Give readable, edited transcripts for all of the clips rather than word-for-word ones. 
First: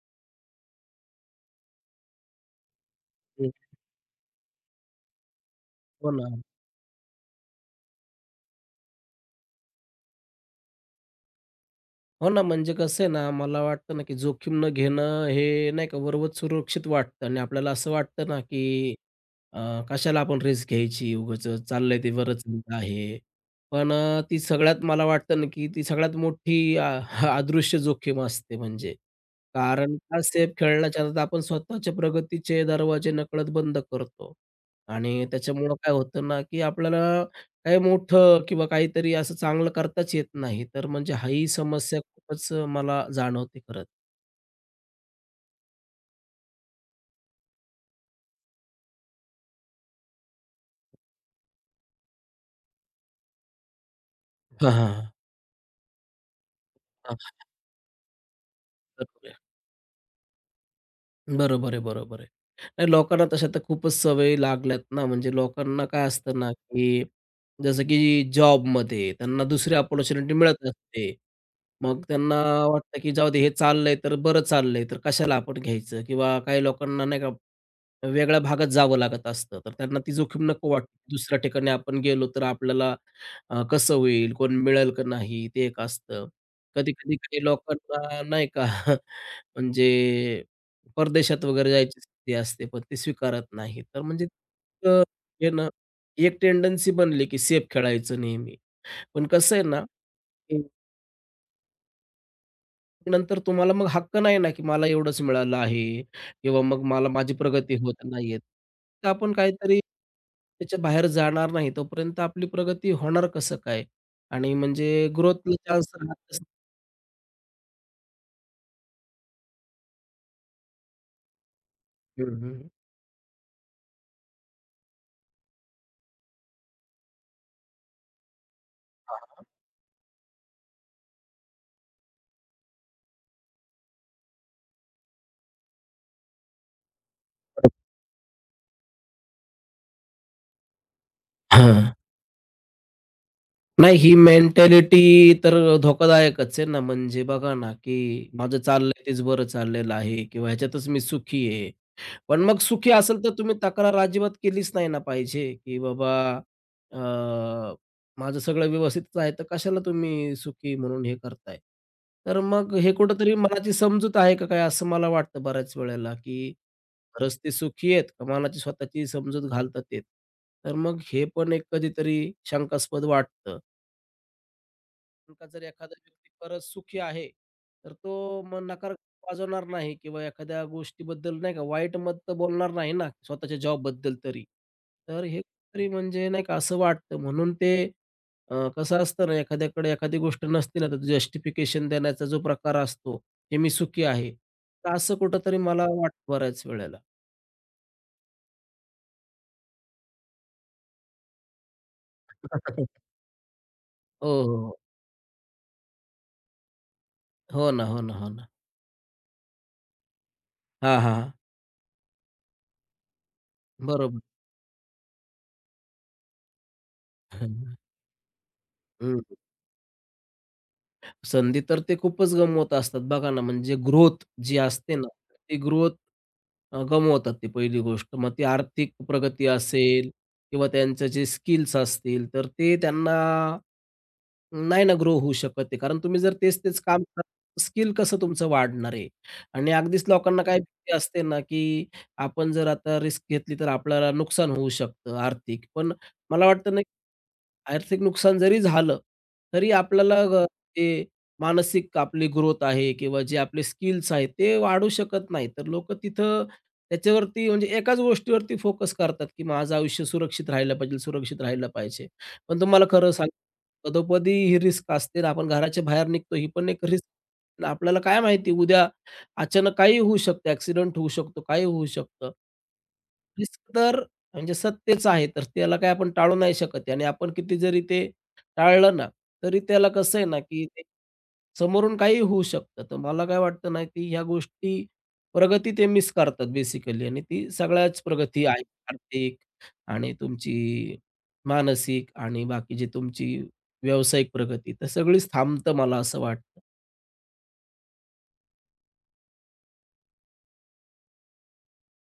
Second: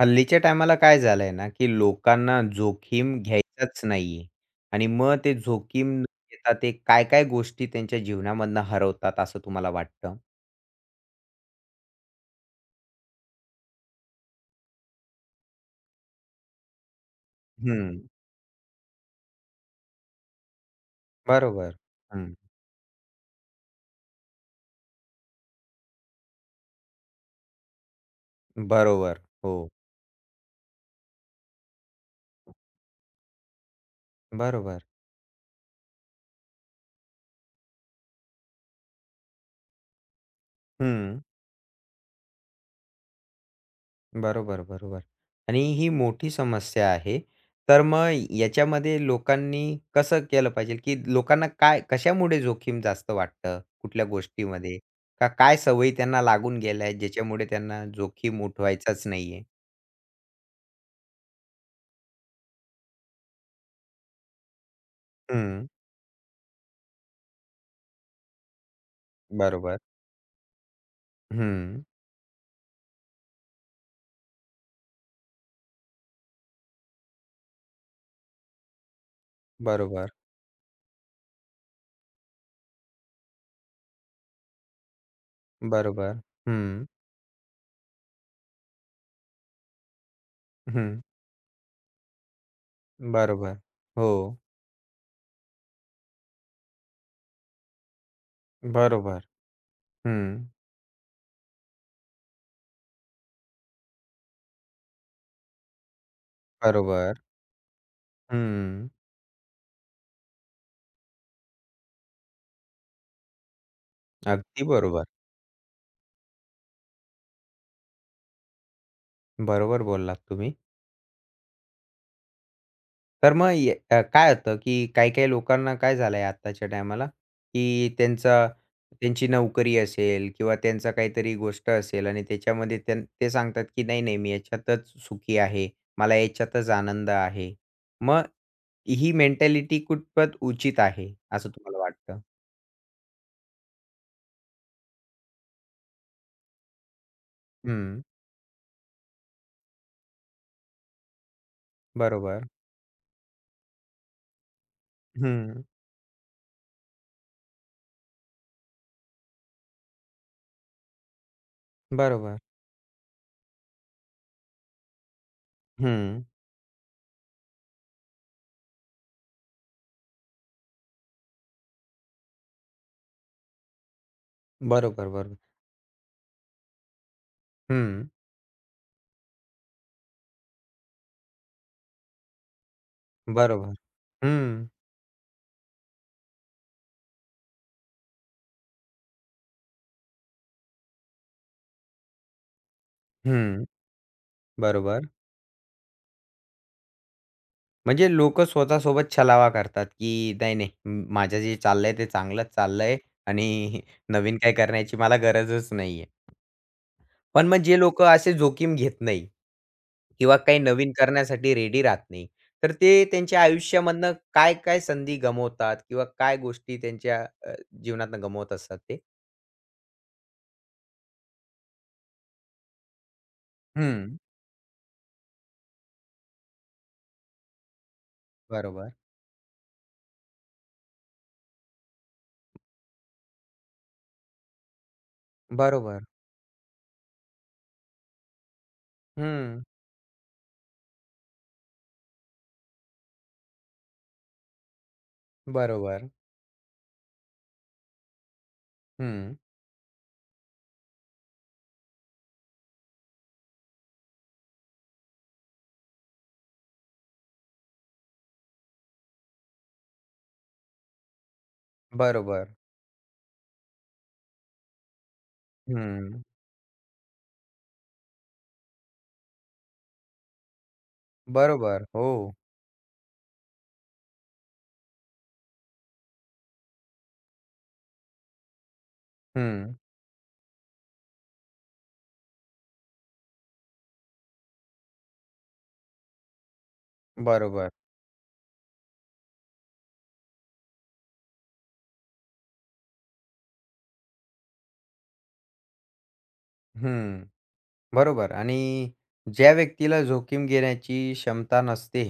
हल्लीच्या टायमाला काय झालंय ना, की लोकांना जोखीम हं, घ्यायचाच नाहीये आणि मग ते जोखीम न हो ना. घेता ते काय-काय गोष्टी त्यांच्या जीवनामधनं हरवतात असं तुम्हाला वाटतं? हो ना, म्हणजे कसं आहे ना, मला वाटतं ना, की जोखीम न घेणं हे नाही का वरवत सुरक्षित वाटतं आणि आपल्याला असं हं. वाटतं ना, की कशाला आपण रिस्क घ्यायची उगाचच, बरोबर. चाललंय ते हं. बरंच आहे. पण ती सगळ्यात मला वाटतं ना, की ती सगळ्यात मोठी अदृश्य जोखीम असते म्हणजे. बरोबर. हो. कारण का सेफ खेळण्याच्या आत आपण स्वतःच्या प्रगतीचे दरवाजे नकळत बंद करतो बरोबर. आणि त्याच्यामुळं काय होतं ना, की आपल्याला काही मोठं किंवा काहीतरी असं चांगलं करताच येत नाही. तर म्हणजे हं. हा ही समस्या खूपच मला जाणवते खरंच. बरोबर, बरोबर. आणि ही मोठी समस्या आहे. तर मग याच्यामध्ये लोकांनी कसं केलं पाहिजे, की लोकांना काय कशामुळे जोखीम जास्त वाटतं? कुठल्या हां, गोष्टीमध्ये? हां, हां. का काय सवयी त्यांना लागून गेल्या आहेत, ज्याच्यामुळे त्यांना जोखीम उठवायचाच नाहीये? बरोबर आहे, बरोबर आहे. नाही लोकांना तशा तर खूपच सवयी लागल्यात ना, म्हणजे हं, लोकांना काय असतं ना, की जसं की जॉबमध्ये त्यांना दुसरी बरोबर. अपॉर्च्युनिटी मिळत असते. हं, मग त्यांना वाटतं, की जाऊ दे हे चाललंय तर बरं चाललंय, तर कशाला आपण घ्यायचं किंवा काही लोकांना नाही का वेगळ्या भागात जावं लागत असतं. तर त्यांना बरोबर, ती जोखीम नको वाटते. दुसऱ्या ठिकाणी आपण गेलो तर आपल्याला कसं होईल? कोण मिळेल का नाही? ते एक बरोबर. असतं. हं, कधी-कधी काही लोकांना नाही का म्हणजे हं, परदेशात वगैरे जायची स्थिती असते, पण ते स्वीकारत बरोबर. नाही. तर हो, म्हणजे अ, हे ना, ही एक टेंडन्सी बनली की सेफ खेळायचं नेहमी. बरोबर. पण कसं आहे ना हं, नंतर तुम्हाला मग हक्क नाही ना, की मला एवढंच मिळालं आहे किंवा मग मला बरोबर. माझी प्रगती होत नाहीये. हं, तर आपण काहीतरी त्याच्या बाहेर जाणार नाही. तोपर्यंत आपली प्रगती होणार कसं काय? आणि अगदी बरोबर. म्हणजे ग्रोथला चान्स राहतच नाही. बरोबर बोललात तुम्ही. हं, हं. तर मग काय होतं, की काही-काही लोकांना काय झालंय आत्ताच्या टायमाला, की हां, त्यांची हां. नोकरी असेल किंवा त्यांचा काहीतरी गोष्ट असेल आणि त्याच्यामध्ये ते सांगतात, की "नाही, नाही, मी याच्यातच सुखी आहे. मला याच्यातच आनंद आहे." मग ही मेंटॅलिटी कितपत उचित आहे, असं तुम्हाला वाटतं? नाही ही मेंटॅलिटी तर धोकादायकच आहे ना, म्हणजे बघा ना, हं, की माझं चाललंय तेच बरं चाललेलं आहे किंवा ह्याच्यातच मी सुखी आहे. पण बरोबर. मग सुखी असेल तर तुम्ही तक्रार अजिबात केलीच नाही ना पाहिजे, हं, की बाबा अ, माझं सगळं व्यवस्थितच आहे, तर कशाला तुम्ही सुखी म्हणून हे करताय? बरोबर. तर मग हे कुठेतरी मनाची समजूत आहे का काय असं मला वाटतं बऱ्याच वेळेला, हं, की खरंच ते सुखी आहेत का मनाची स्वतःची समजूत घालतात आहेत? तर मग हे पण एक कधीतरी शंकास्पद वाटतं. बरोबर, बरोबर. का जर एखादा व्यक्ती खरंच सुखी आहे, तर हं, तो मग नकार वाजवणार नाही किंवा एखाद्या गोष्टीबद्दल नाही का वाईट मत तर बोलणार नाही ना, स्वतःच्या बरोबर. जॉब बद्दल तरी. हं, तर हे तरी म्हणजे नाही का असं वाटतं म्हणून ते कसं असतं ना एखाद्याकडे एखादी गोष्ट नसते ना, तर जस्टिफिकेशन देण्याचा जो प्रकार असतो, की हं, मी सुखी आहे. तर बरोबर. असं कुठेतरी मला वाटतं बऱ्याच वेळेला. म्हणजे लोकं स्वतःसोबत छलावा करतात, की नाही, नाही माझं जे चाललंय ते चांगलंच चाललंय आणि हो, नवीन काही हो, हो. करण्याची मला गरजच नाहीये. पण मग हो जे ना, हो लोकं ना, हो असे ना. जोखीम घेत नाही किंवा काही नवीन हां, हां. करण्यासाठी रेडी राहत नाही, तर ते त्यांच्या आयुष्यामधनं बरोबर. काय-काय संधी गमावतात किंवा काय गोष्टी त्यांच्या जीवनातनं गमावत असतात ते? हं. संधी तर ते खूपच गमवत असतात. बघा ना, म्हणजे हं. ग्रोथ जी असते ना, ती ग्रोथ गमवतात ते पहिली गोष्ट. मग ती बरोबर. आर्थिक प्रगती असेल किंवा त्यांचे जे स्किल्स असतील, तर ते त्यांना नाही ना ग्रो होऊ शकत ते. कारण बरोबर. तुम्ही जर तेच-तेच काम स्किल कसं तुमचं वाढणार आहे? हं. आणि अगदीच लोकांना काय भीती असते ना, की आपण जर आता रिस्क घेतली तर आपल्याला नुकसान होऊ शकतं आर्थिक. पण बरोबर. मला वाटतं नाही आर्थिक नुकसान जरी झालं, हं. तरी आपल्याला ते मानसिक आपली ग्रोथ आहे किंवा जे आपले स्किल्स आहेत ते वाढू शकत नाही. तर लोकं तिथं त्याच्यावरती म्हणजे एकाच गोष्टीवरती फोकस करतात, की माझं आयुष्य सुरक्षित राहिलं पाहिजे, सुरक्षित राहिलं पाहिजे. बरोबर. पण तुम्हाला खरं सांग पदोपदी ही रिस्क असते ना, आपण घराच्या बाहेर हं. निघतो ही पण एक रिस्क. आपल्याला काय माहिती उद्या अचानक काहीही होऊ शकतं, ॲक्सिडेंट होऊ शकतो, काही बरोबर. होऊ हो. शकतं. रिस्क तर म्हणजे सत्तेच आहे, तर त्याला काय आपण टाळू नाही शकत आहे आणि आपण किती जरी ते टाळलं ना, तरी हं. त्याला कसं आहे ना, की ते समोरून काहीही होऊ शकतं. तर मला काय वाटतं ना, की ह्या गोष्टी प्रगती ते मिस करतात बेसिकली आणि ती बरोबर. सगळ्याच प्रगती आहे आर्थिक आणि तुमची मानसिक आणि बाकी जे तुमची व्यावसायिक प्रगती, तर सगळीच थांबतं मला असं वाटतं. हं. बरोबर आणि ज्या व्यक्तीला जोखीम घेण्याची क्षमता नसते,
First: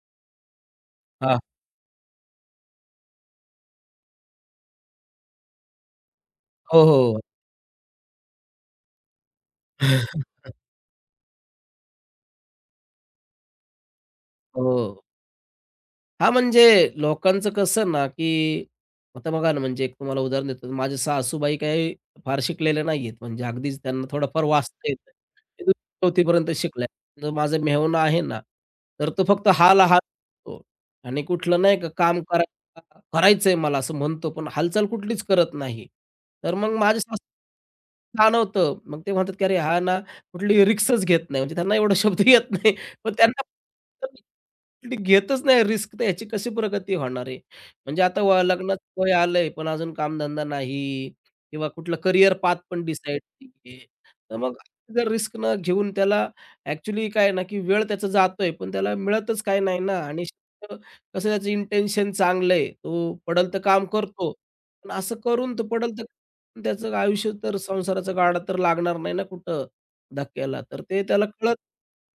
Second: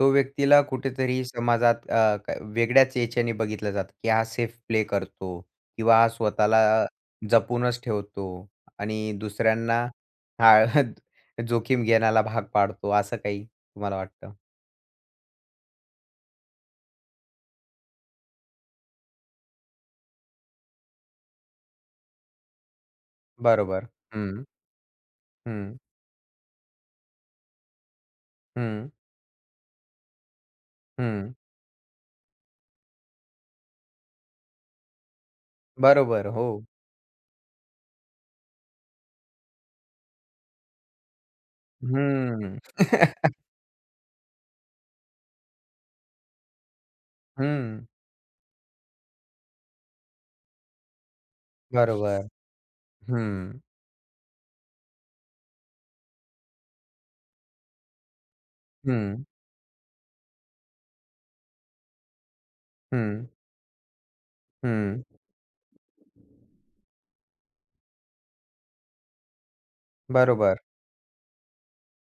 तो व्यक्तीला कुठेतरी हां. समाजात अ, क वेगळ्याच याच्याने बघितलं जातं, की हा सेफ प्ले करतो किंवा हा स्वतःला हो, हो. जपूनच ठेवतो आणि दुसऱ्यांना हा जोखीम घेण्याला भाग पाडतो, असं काही तुम्हाला वाटतं? हो. हा म्हणजे लोकांचं कसं ना, की आता बघा ना, म्हणजे एक तुम्हाला उदाहरण देतो. माझ्या सासूबाई काही फार शिकलेल्या नाहीयेत. म्हणजे अगदीच बरोबर. त्यांना हं, थोडंफार वाचता येतं. ते हं, 4थी पर्यंत शिकल्या. तर माझा मेहुणा आहे ना, हं, तर तो फक्त हाल हाल तो आणि हं. कुठलं नाही का काम करा करायचंय मला असं म्हणतो, पण हालचाल कुठलीच करत नाही. बरोबर. तर हो. मग माझ्या सासू जाणवतं. मग ते म्हणतात, की "अरे, हा ना कुठली रिस्कच घेत नाही." म्हणजे त्यांना एवढा शब्द येत हं. नाही. पण त्यांना ते घेतच नाही रिस्क, तर ह्याची कशी प्रगती होणार आहे? हं. म्हणजे आता व लग्नाचं वय आलंय, पण अजून कामधंदा नाही किंवा कुठला बरोबर. करियर पाथ पण डिसाईड हं, नाहीये. तर मग जर रिस्क न घेऊन त्याला ॲक्चुअली काय ना, की वेळ त्याचा जातोय, पण त्याला हं, मिळतच काही नाही ना आणि शेवटी कसं त्याचं इंटेन्शन चांगलं तो हं, पडेल तर काम करतो. पण हं. असं करून तो पडेल तर त्याचं आयुष्य तर संसाराचा गाडा तर लागणार नाही ना कुठं बरोबर. धक्क्याला. तर ते त्याला कळत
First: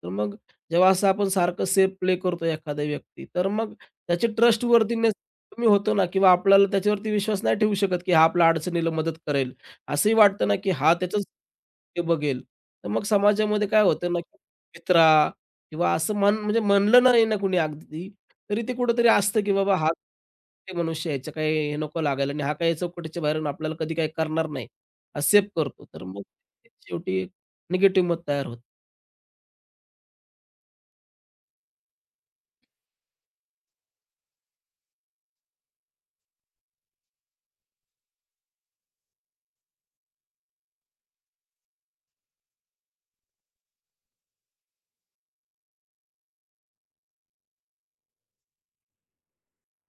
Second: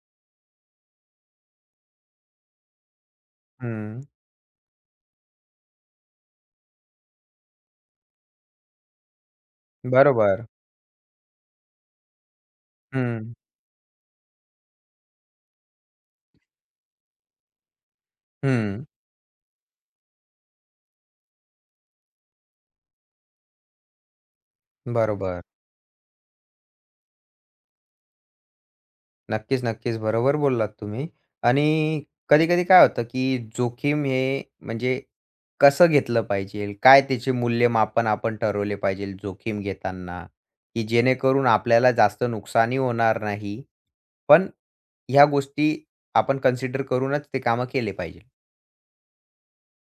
तर मग जेव्हा असं आपण सारखं सेफ प्ले करतो एखादा व्यक्ती, तर मग हं, त्याची ट्रस्टवर्थीनेस कमी होतो ना किंवा आपल्याला त्याच्यावरती विश्वास नाही ठेवू शकत, की हा आपल्या अडचणीला मदत करेल. असंही बरोबर. वाटतं ना, की हा त्याचंच ते बघेल. तर मग हं, समाजामध्ये काय होतं ना, की वित्रा किंवा असं म्हण म्हणजे म्हणलं नाही ना कुणी अगदी, तरी ते हं. कुठेतरी असतं, की बाबा हा ते मनुष्य याच्या काही हे नको लागायला आणि हा काही चौकटीच्या बाहेरून आपल्याला कधी काही करणार नाही. बरोबर. सेफ करतो. तर मग शेवटी निगेटिव्ह मत तयार होतं. नक्कीच, नक्कीच. बरोबर बोललात तुम्ही. आणि कधी-कधी काय होतं, की जोखीम हे म्हणजे कसं घेतलं पाहिजे? काय त्याचे मूल्यमापन आपण ठरवले पाहिजे जोखीम घेताना, की जेणेकरून आपल्याला जास्त नुकसानही होणार नाही. पण ह्या गोष्टी आपण कन्सिडर करूनच ते कामं केले पाहिजे.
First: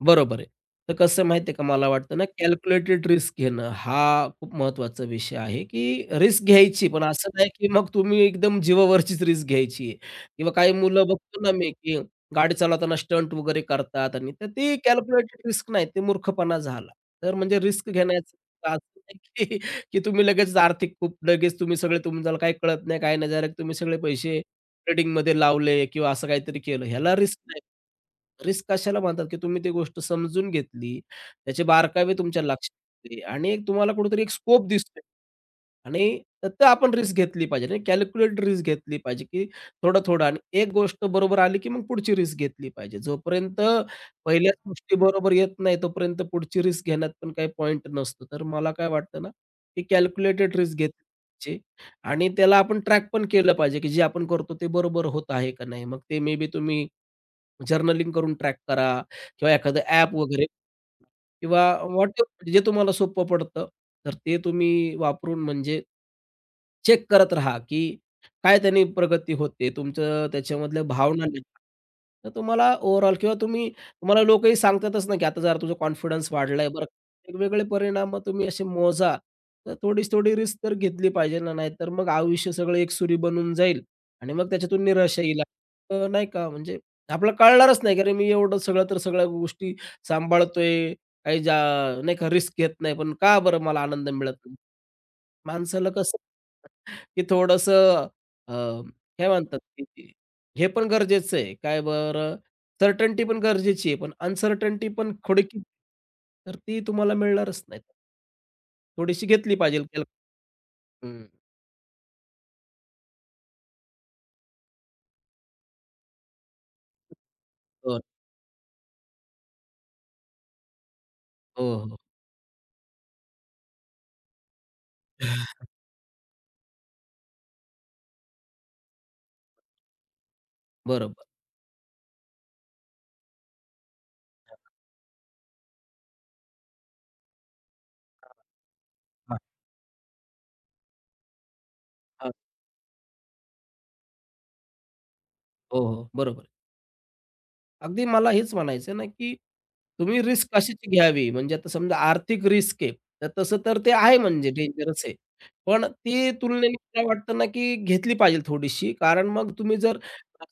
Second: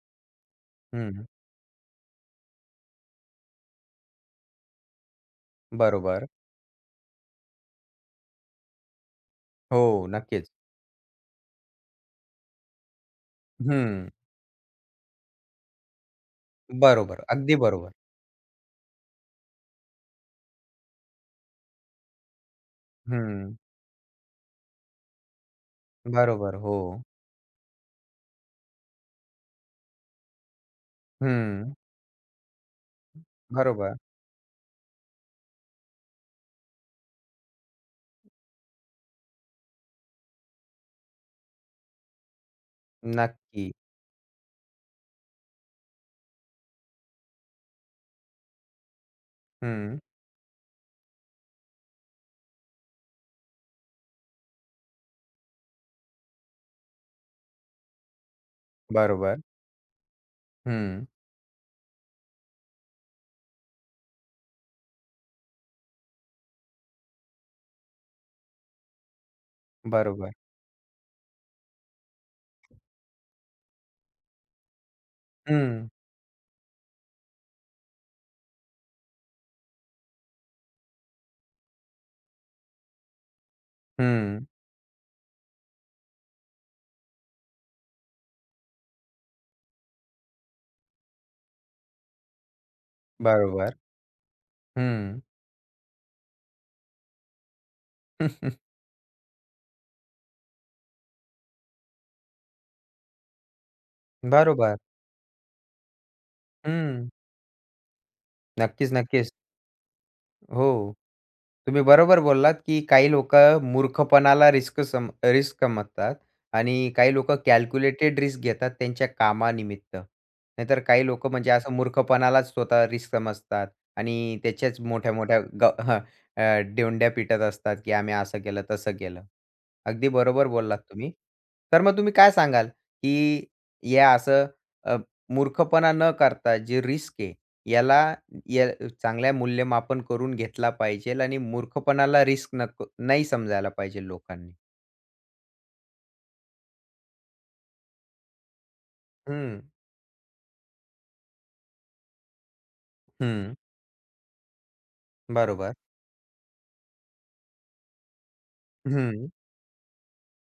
बरोबर आहे. तर कसं हं, आहे माहिती आहे का, मला वाटतं ना कॅल्क्युलेटेड रिस्क घेणं हा खूप महत्त्वाचा विषय आहे, की बरोबर. रिस्क घ्यायची पण असं नाही, की मग तुम्ही एकदम जीवावरचीच रिस्क हो, घ्यायची आहे नक्कीच. किंवा काही मुलं बघतो ना मी, की गाडी चालवताना स्टंट वगैरे हं, करतात आणि तर ती कॅल्क्युलेटेड रिस्क नाही, ते मूर्खपणा झाला. बरोबर. तर अगदी म्हणजे रिस्क बरोबर. घेण्याचं असं नाही, की की तुम्ही लगेच आर्थिक खूप लगेच तुम्ही सगळे तुम्हाला काही कळत नाही, काही नाही, हं, डायरेक्ट तुम्ही सगळे पैसे ट्रेडिंगमध्ये लावले किंवा असं बरोबर. काहीतरी हो. केलं, ह्याला रिस्क नाही. रिस्क कशाला म्हणतात, की तुम्ही ती गोष्ट समजून घेतली, त्याचे हं, बारकावे तुमच्या लक्षात आले आणि एक तुम्हाला बरोबर. कुठेतरी एक स्कोप दिसतोय आणि तर तर आपण रिस्क घेतली पाहिजे आणि कॅल्क्युलेटेड रिस्क घेतली पाहिजे, की थोडं-थोडं आणि एक गोष्ट बरोबर आली, की मग पुढची रिस्क घेतली पाहिजे. जोपर्यंत नक्की. पहिल्याच गोष्टी बरोबर येत नाही, तोपर्यंत पुढची रिस्क घेण्यात पण काही पॉइंट नसतो. तर मला काय वाटतं ना, की हं, कॅल्क्युलेटेड रिस्क घेतली पाहिजे. आणि त्याला आपण ट्रॅक पण केलं पाहिजे, की जे आपण करतो ते बरोबर होत आहे का नाही? मग ते मे बी तुम्ही जर्नलिंग करून ट्रॅक करा बरोबर. किंवा एखादं ॲप वगैरे हं, किंवा व्हॉटएव्हर जे तुम्हाला सोपं पडतं, तर ते तुम्ही वापरून म्हणजे चेक करत राहा, की काय त्याने प्रगती होते. तुमचं बरोबर. त्याच्यामधल्या भावना लिहा. तर तुम्हाला ओव्हरऑल किंवा तुम्ही तुम्हाला लोकही सांगतातच ना, की आता जरा तुझा हं, कॉन्फिडन्स वाढलाय बरं. वेगवेगळे परिणाम मग तुम्ही असे मोजा. तर थोडीच थोडी रिस्क तर घेतली पाहिजे ना, नाहीतर मग आयुष्य सगळं एकसुरी बनून जाईल आणि हं, मग त्याच्यातून निराशा येईल. नाही का म्हणजे आपल्याला कळणारच नाही, की अरे मी एवढं सगळं तर सगळ्या गोष्टी सांभाळतोय, काही जा नाही का रिस्क घेत नाही, पण का बरं बरोबर. मला आनंद मिळत नाही? हं, माणसाला कसं की थोडंसं अ, काय म्हणतात की हे पण गरजेचं आहे. काय बरं सर्टन्टी पण गरजेची आहे, पण बरोबर. अनसर्टन्टी पण थोडी की- तर ती हं, तुम्हाला मिळणारच नाही. नक्कीच, थोडीशी नक्कीच. घेतली पाहिजे. हो. हं. तुम्ही बरोबर बोललात, की काही लोकं मूर्खपणाला रिस्क समजतात आणि काही लोकं हो, कॅल्क्युलेटेड रिस्क घेतात त्यांच्या कामानिमित्त. नाहीतर काही लोकं म्हणजे हो, असं हो. मूर्खपणालाच स्वतः रिस्क समजतात आणि त्याच्याच मोठ्या-मोठ्या डोंड्या पिटत असतात, की आम्ही असं केलं, तसं केलं. अगदी बरोबर बोललात तुम्ही. बरोबर. तर मग तुम्ही काय सांगाल, की या असं अ, मूर्खपणा न करता जे रिस्क आहे याला या चांगल्या हां. मूल्यमापन करून घेतला पाहिजेल आणि मूर्खपणाला हां. रिस्क नको नाही समजायला पाहिजे लोकांनी. हो, हो. बरोबर. अगदी मला हेच म्हणायचं ना, की हं, तुम्ही रिस्क कशाची घ्यावी? म्हणजे आता समजा आर्थिक रिस्क आहे, तर हं. तसं तर ते आहे म्हणजे डेंजरस आहे. बरोबर. पण ती तुलनेने मला वाटतं ना, की घेतली पाहिजे थोडीशी. कारण हं. मग तुम्ही जर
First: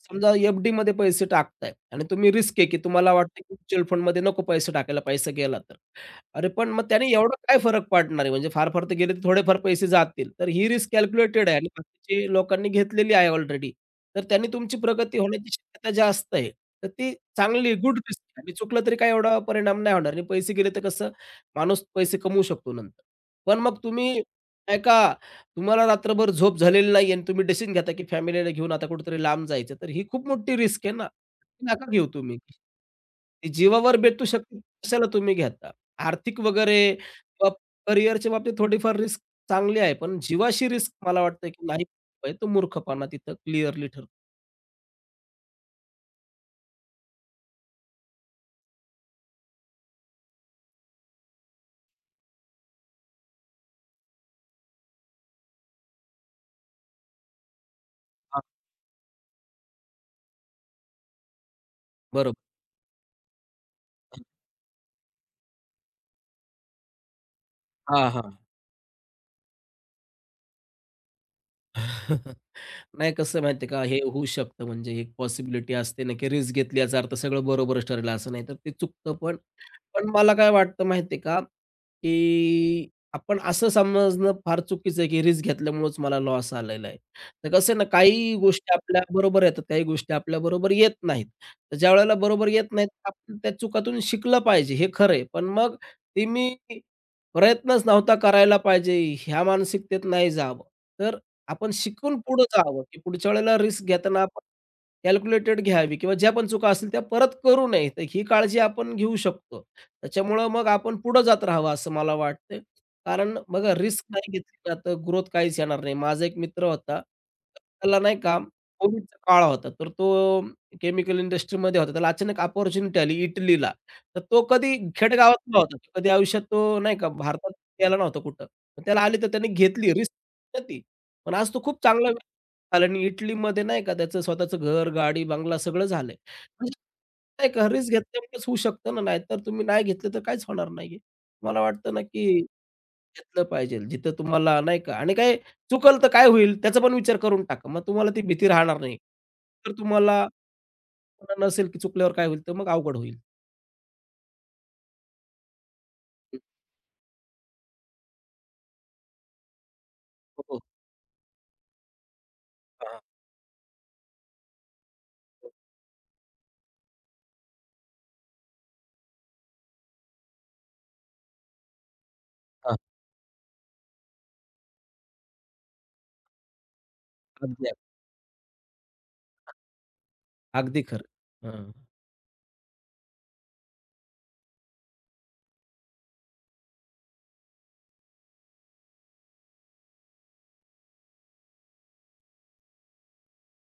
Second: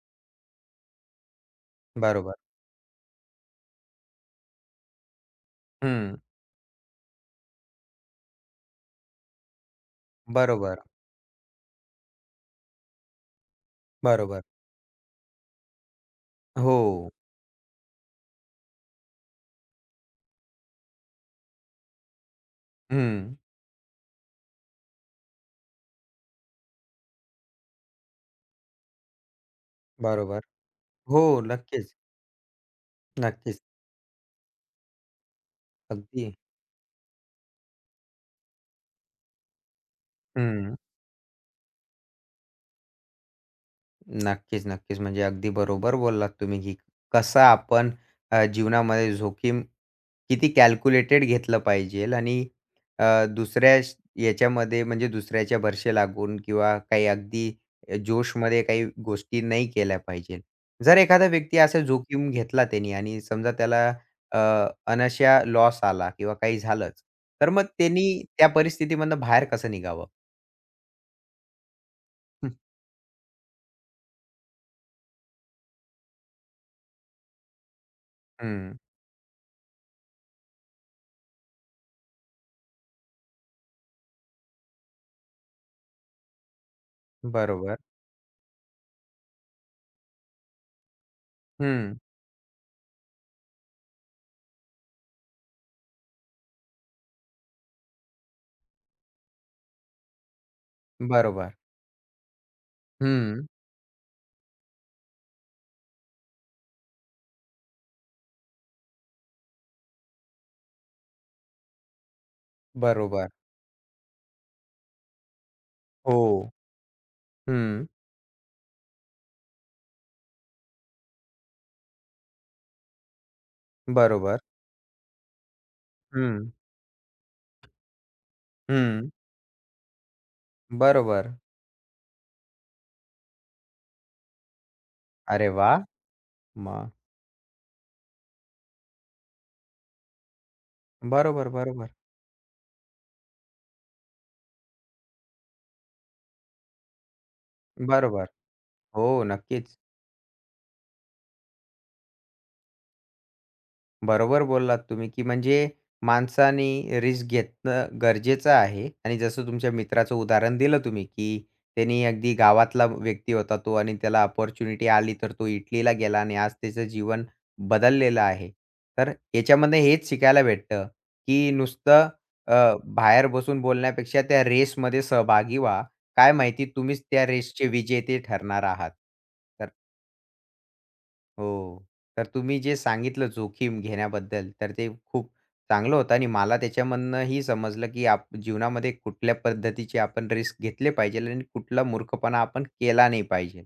समजा एफ-डीमध्ये पैसे टाकताय आणि तुम्ही बरोबर. रिस्क आहे, की तुम्हाला वाटतं, की म्युच्युअल फंडमध्ये नको पैसे टाकायला, पैसा गेला तर. हं. अरे, पण मग त्याने एवढा काय फरक पडणार आहे? म्हणजे फार-फार तर गेले तर थोडेफार पैसे जातील. तर ही बरोबर, रिस्क कॅल्क्युलेटेड आहे आणि बाकीचे लोकांनी घेतलेली आहे ऑलरेडी. तर बरोबर. त्यांनी तुमची प्रगती होण्याची शक्यता जास्त आहे. तर हो. ती चांगली गुड रिस्क आहे आणि चुकलं तरी काही एवढा परिणाम नाही होणार आणि पैसे गेले तर कसं माणूस पैसे कमवू शकतो नंतर. हं. पण मग तुम्ही ऐका, तुम्हाला रात्रभर झोप झालेली नाही आणि तुम्ही डिसिजन घेता, की फॅमिलीला घेऊन आता कुठेतरी लांब जायचं. तर ही खूप बरोबर. मोठी रिस्क आहे ना. हो, ती नका नक्कीच, घेऊ तुम्ही. ती नक्कीच. जीवावर बेतू शकते कशाला तुम्ही घेता. अगदी. आर्थिक वगैरे करिअरच्या बाबतीत थोडीफार रिस्क चांगली आहे. पण जीवाशी हं. रिस्क मला वाटतं, की नाही तो मूर्खपणा तिथं क्लिअरली ठरतो. नक्कीच, नक्कीच. म्हणजे अगदी बरोबर बोललात तुम्ही, की कसं आपण जीवनामध्ये जोखीम किती कॅल्क्युलेटेड घेतलं पाहिजेल आणि अ, दुसऱ्या श- याच्यामध्ये म्हणजे दुसऱ्याच्या भरशी लागून किंवा काही अगदी जोशमध्ये काही गोष्टी नाही केल्या पाहिजेल. जर एखादा व्यक्ती असा जोखीम बरोबर. घेतला त्यानी आणि समजा त्याला अ, अनाशा लॉस आला किंवा काही झालंच, तर मग हां, त्यांनी हां. त्या परिस्थितीमधनं बाहेर कसं निघावं? नाही कसं आहे माहिती आहे का, हे होऊ शकतं म्हणजे एक पॉसिबिलिटी असते ना, की रिस्क घेतली याचा अर्थ सगळं बरोबरच ठरेल असं नाही, तर ते हं, चुकतं पण. पण मला काय वाटतं माहिती का, की आपण असं समजणं फार चुकीचं आहे, की रिस्क घेतल्यामुळेच मला लॉस आलेला आहे. तर कसं आहे बरोबर. ना, काही गोष्टी आपल्या बरोबर येतात, काही गोष्टी आपल्याबरोबर येत नाहीत. तर हं, ज्यावेळेला बरोबर येत नाहीत, आपण त्या चुकातून शिकलं पाहिजे, हे खरं आहे. पण मग ते मी प्रयत्नच नव्हता करायला पाहिजे, ह्या मानसिकतेत नाही जावं. तर बरोबर. आपण शिकून पुढे जावं, की पुढच्या हं. वेळेला रिस्क घेताना आपण कॅल्क्युलेटेड घ्यावी किंवा ज्या पण चुका असतील त्या परत करू नये. तर ही काळजी आपण घेऊ शकतो. त्याच्यामुळं मग आपण पुढे जात राहावं असं मला वाटतंय. बरोबर. कारण बघा रिस्क नाही घेतली ना तर ग्रोथ काहीच येणार नाही. हो. माझा एक मित्र होता. हं. त्याला नाही का कोविडचा काळ होता. तर तो केमिकल इंडस्ट्रीमध्ये होता. त्याला अचानक अपॉर्च्युनिटी आली इटलीला. तर बरोबर. तो कधी खेडेगावातला होता. कधी आयुष्यात हं. तो नाही का भारतात गेला नव्हता कुठं. पण त्याला हं. आली तर त्याने घेतली रिस्क होती. बरोबर. पण आज तो खूप चांगला व्यक्ती झाला आणि इटलीमध्ये नाही का त्याचं स्वतःचं घर, गाडी, अरे बंगला सगळं वाह! झालंय. म्हणजे मग. नाही का रिस्क घेतल्यामुळेच होऊ शकतं ना, नाहीतर तुम्ही नाही घेतलं तर काहीच होणार नाहीये. बरोबर, मला बरोबर. वाटतं ना, की घेतलं पाहिजे. जिथं तुम्हाला नाही का आणि काय चुकलं तर काय होईल त्याचा पण विचार करून टाका. मग तुम्हाला ती बरोबर. भीती राहणार नाही. हो, तर नक्कीच. तुम्हाला नसेल, की चुकल्यावर काय होईल, तर मग अवघड होईल. बरोबर बोललात तुम्ही, की म्हणजे माणसाने रिस्क घेतणं गरजेचं आहे आणि जसं तुमच्या मित्राचं हो, उदाहरण हो. दिलं तुम्ही, की त्यांनी अगदी गावातला हां, व्यक्ती होता तो आणि त्याला अपॉर्च्युनिटी आली, तर तो इटलीला गेला आणि आज त्याचं जीवन बदललेलं आहे. तर याच्यामध्ये हेच शिकायला भेटतं, की नुसतं हां. बाहेर बसून बोलण्यापेक्षा त्या रेसमध्ये सहभागी व्हा. काय माहिती तुम्हीच त्या रेसचे अगदी, विजेते ठरणार आहात. तर अगदी खरं. हां. हो. तर तुम्ही जे सांगितलं जोखीम घेण्याबद्दल, तर ते खूप चांगलं होतं आणि मला त्याच्यामधनं ही समजलं, की आप जीवनामध्ये कुठल्या पद्धतीचे आपण रिस्क घेतले पाहिजेल आणि कुठला मूर्खपणा आपण केला नाही पाहिजे.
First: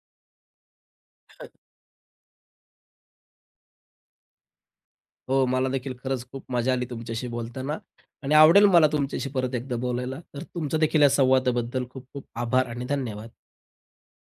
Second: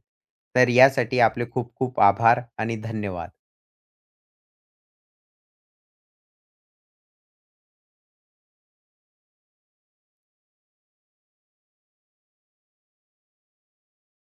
तर यासाठी आपले खूप खूप आभार आणि धन्यवाद. हो, मला देखील खरंच खूप मजा आली तुमच्याशी बोलताना आणि आवडेल मला तुमच्याशी परत एकदा बोलायला. तर तुमचं देखील या संवादाबद्दल खूप खूप आभार आणि धन्यवाद.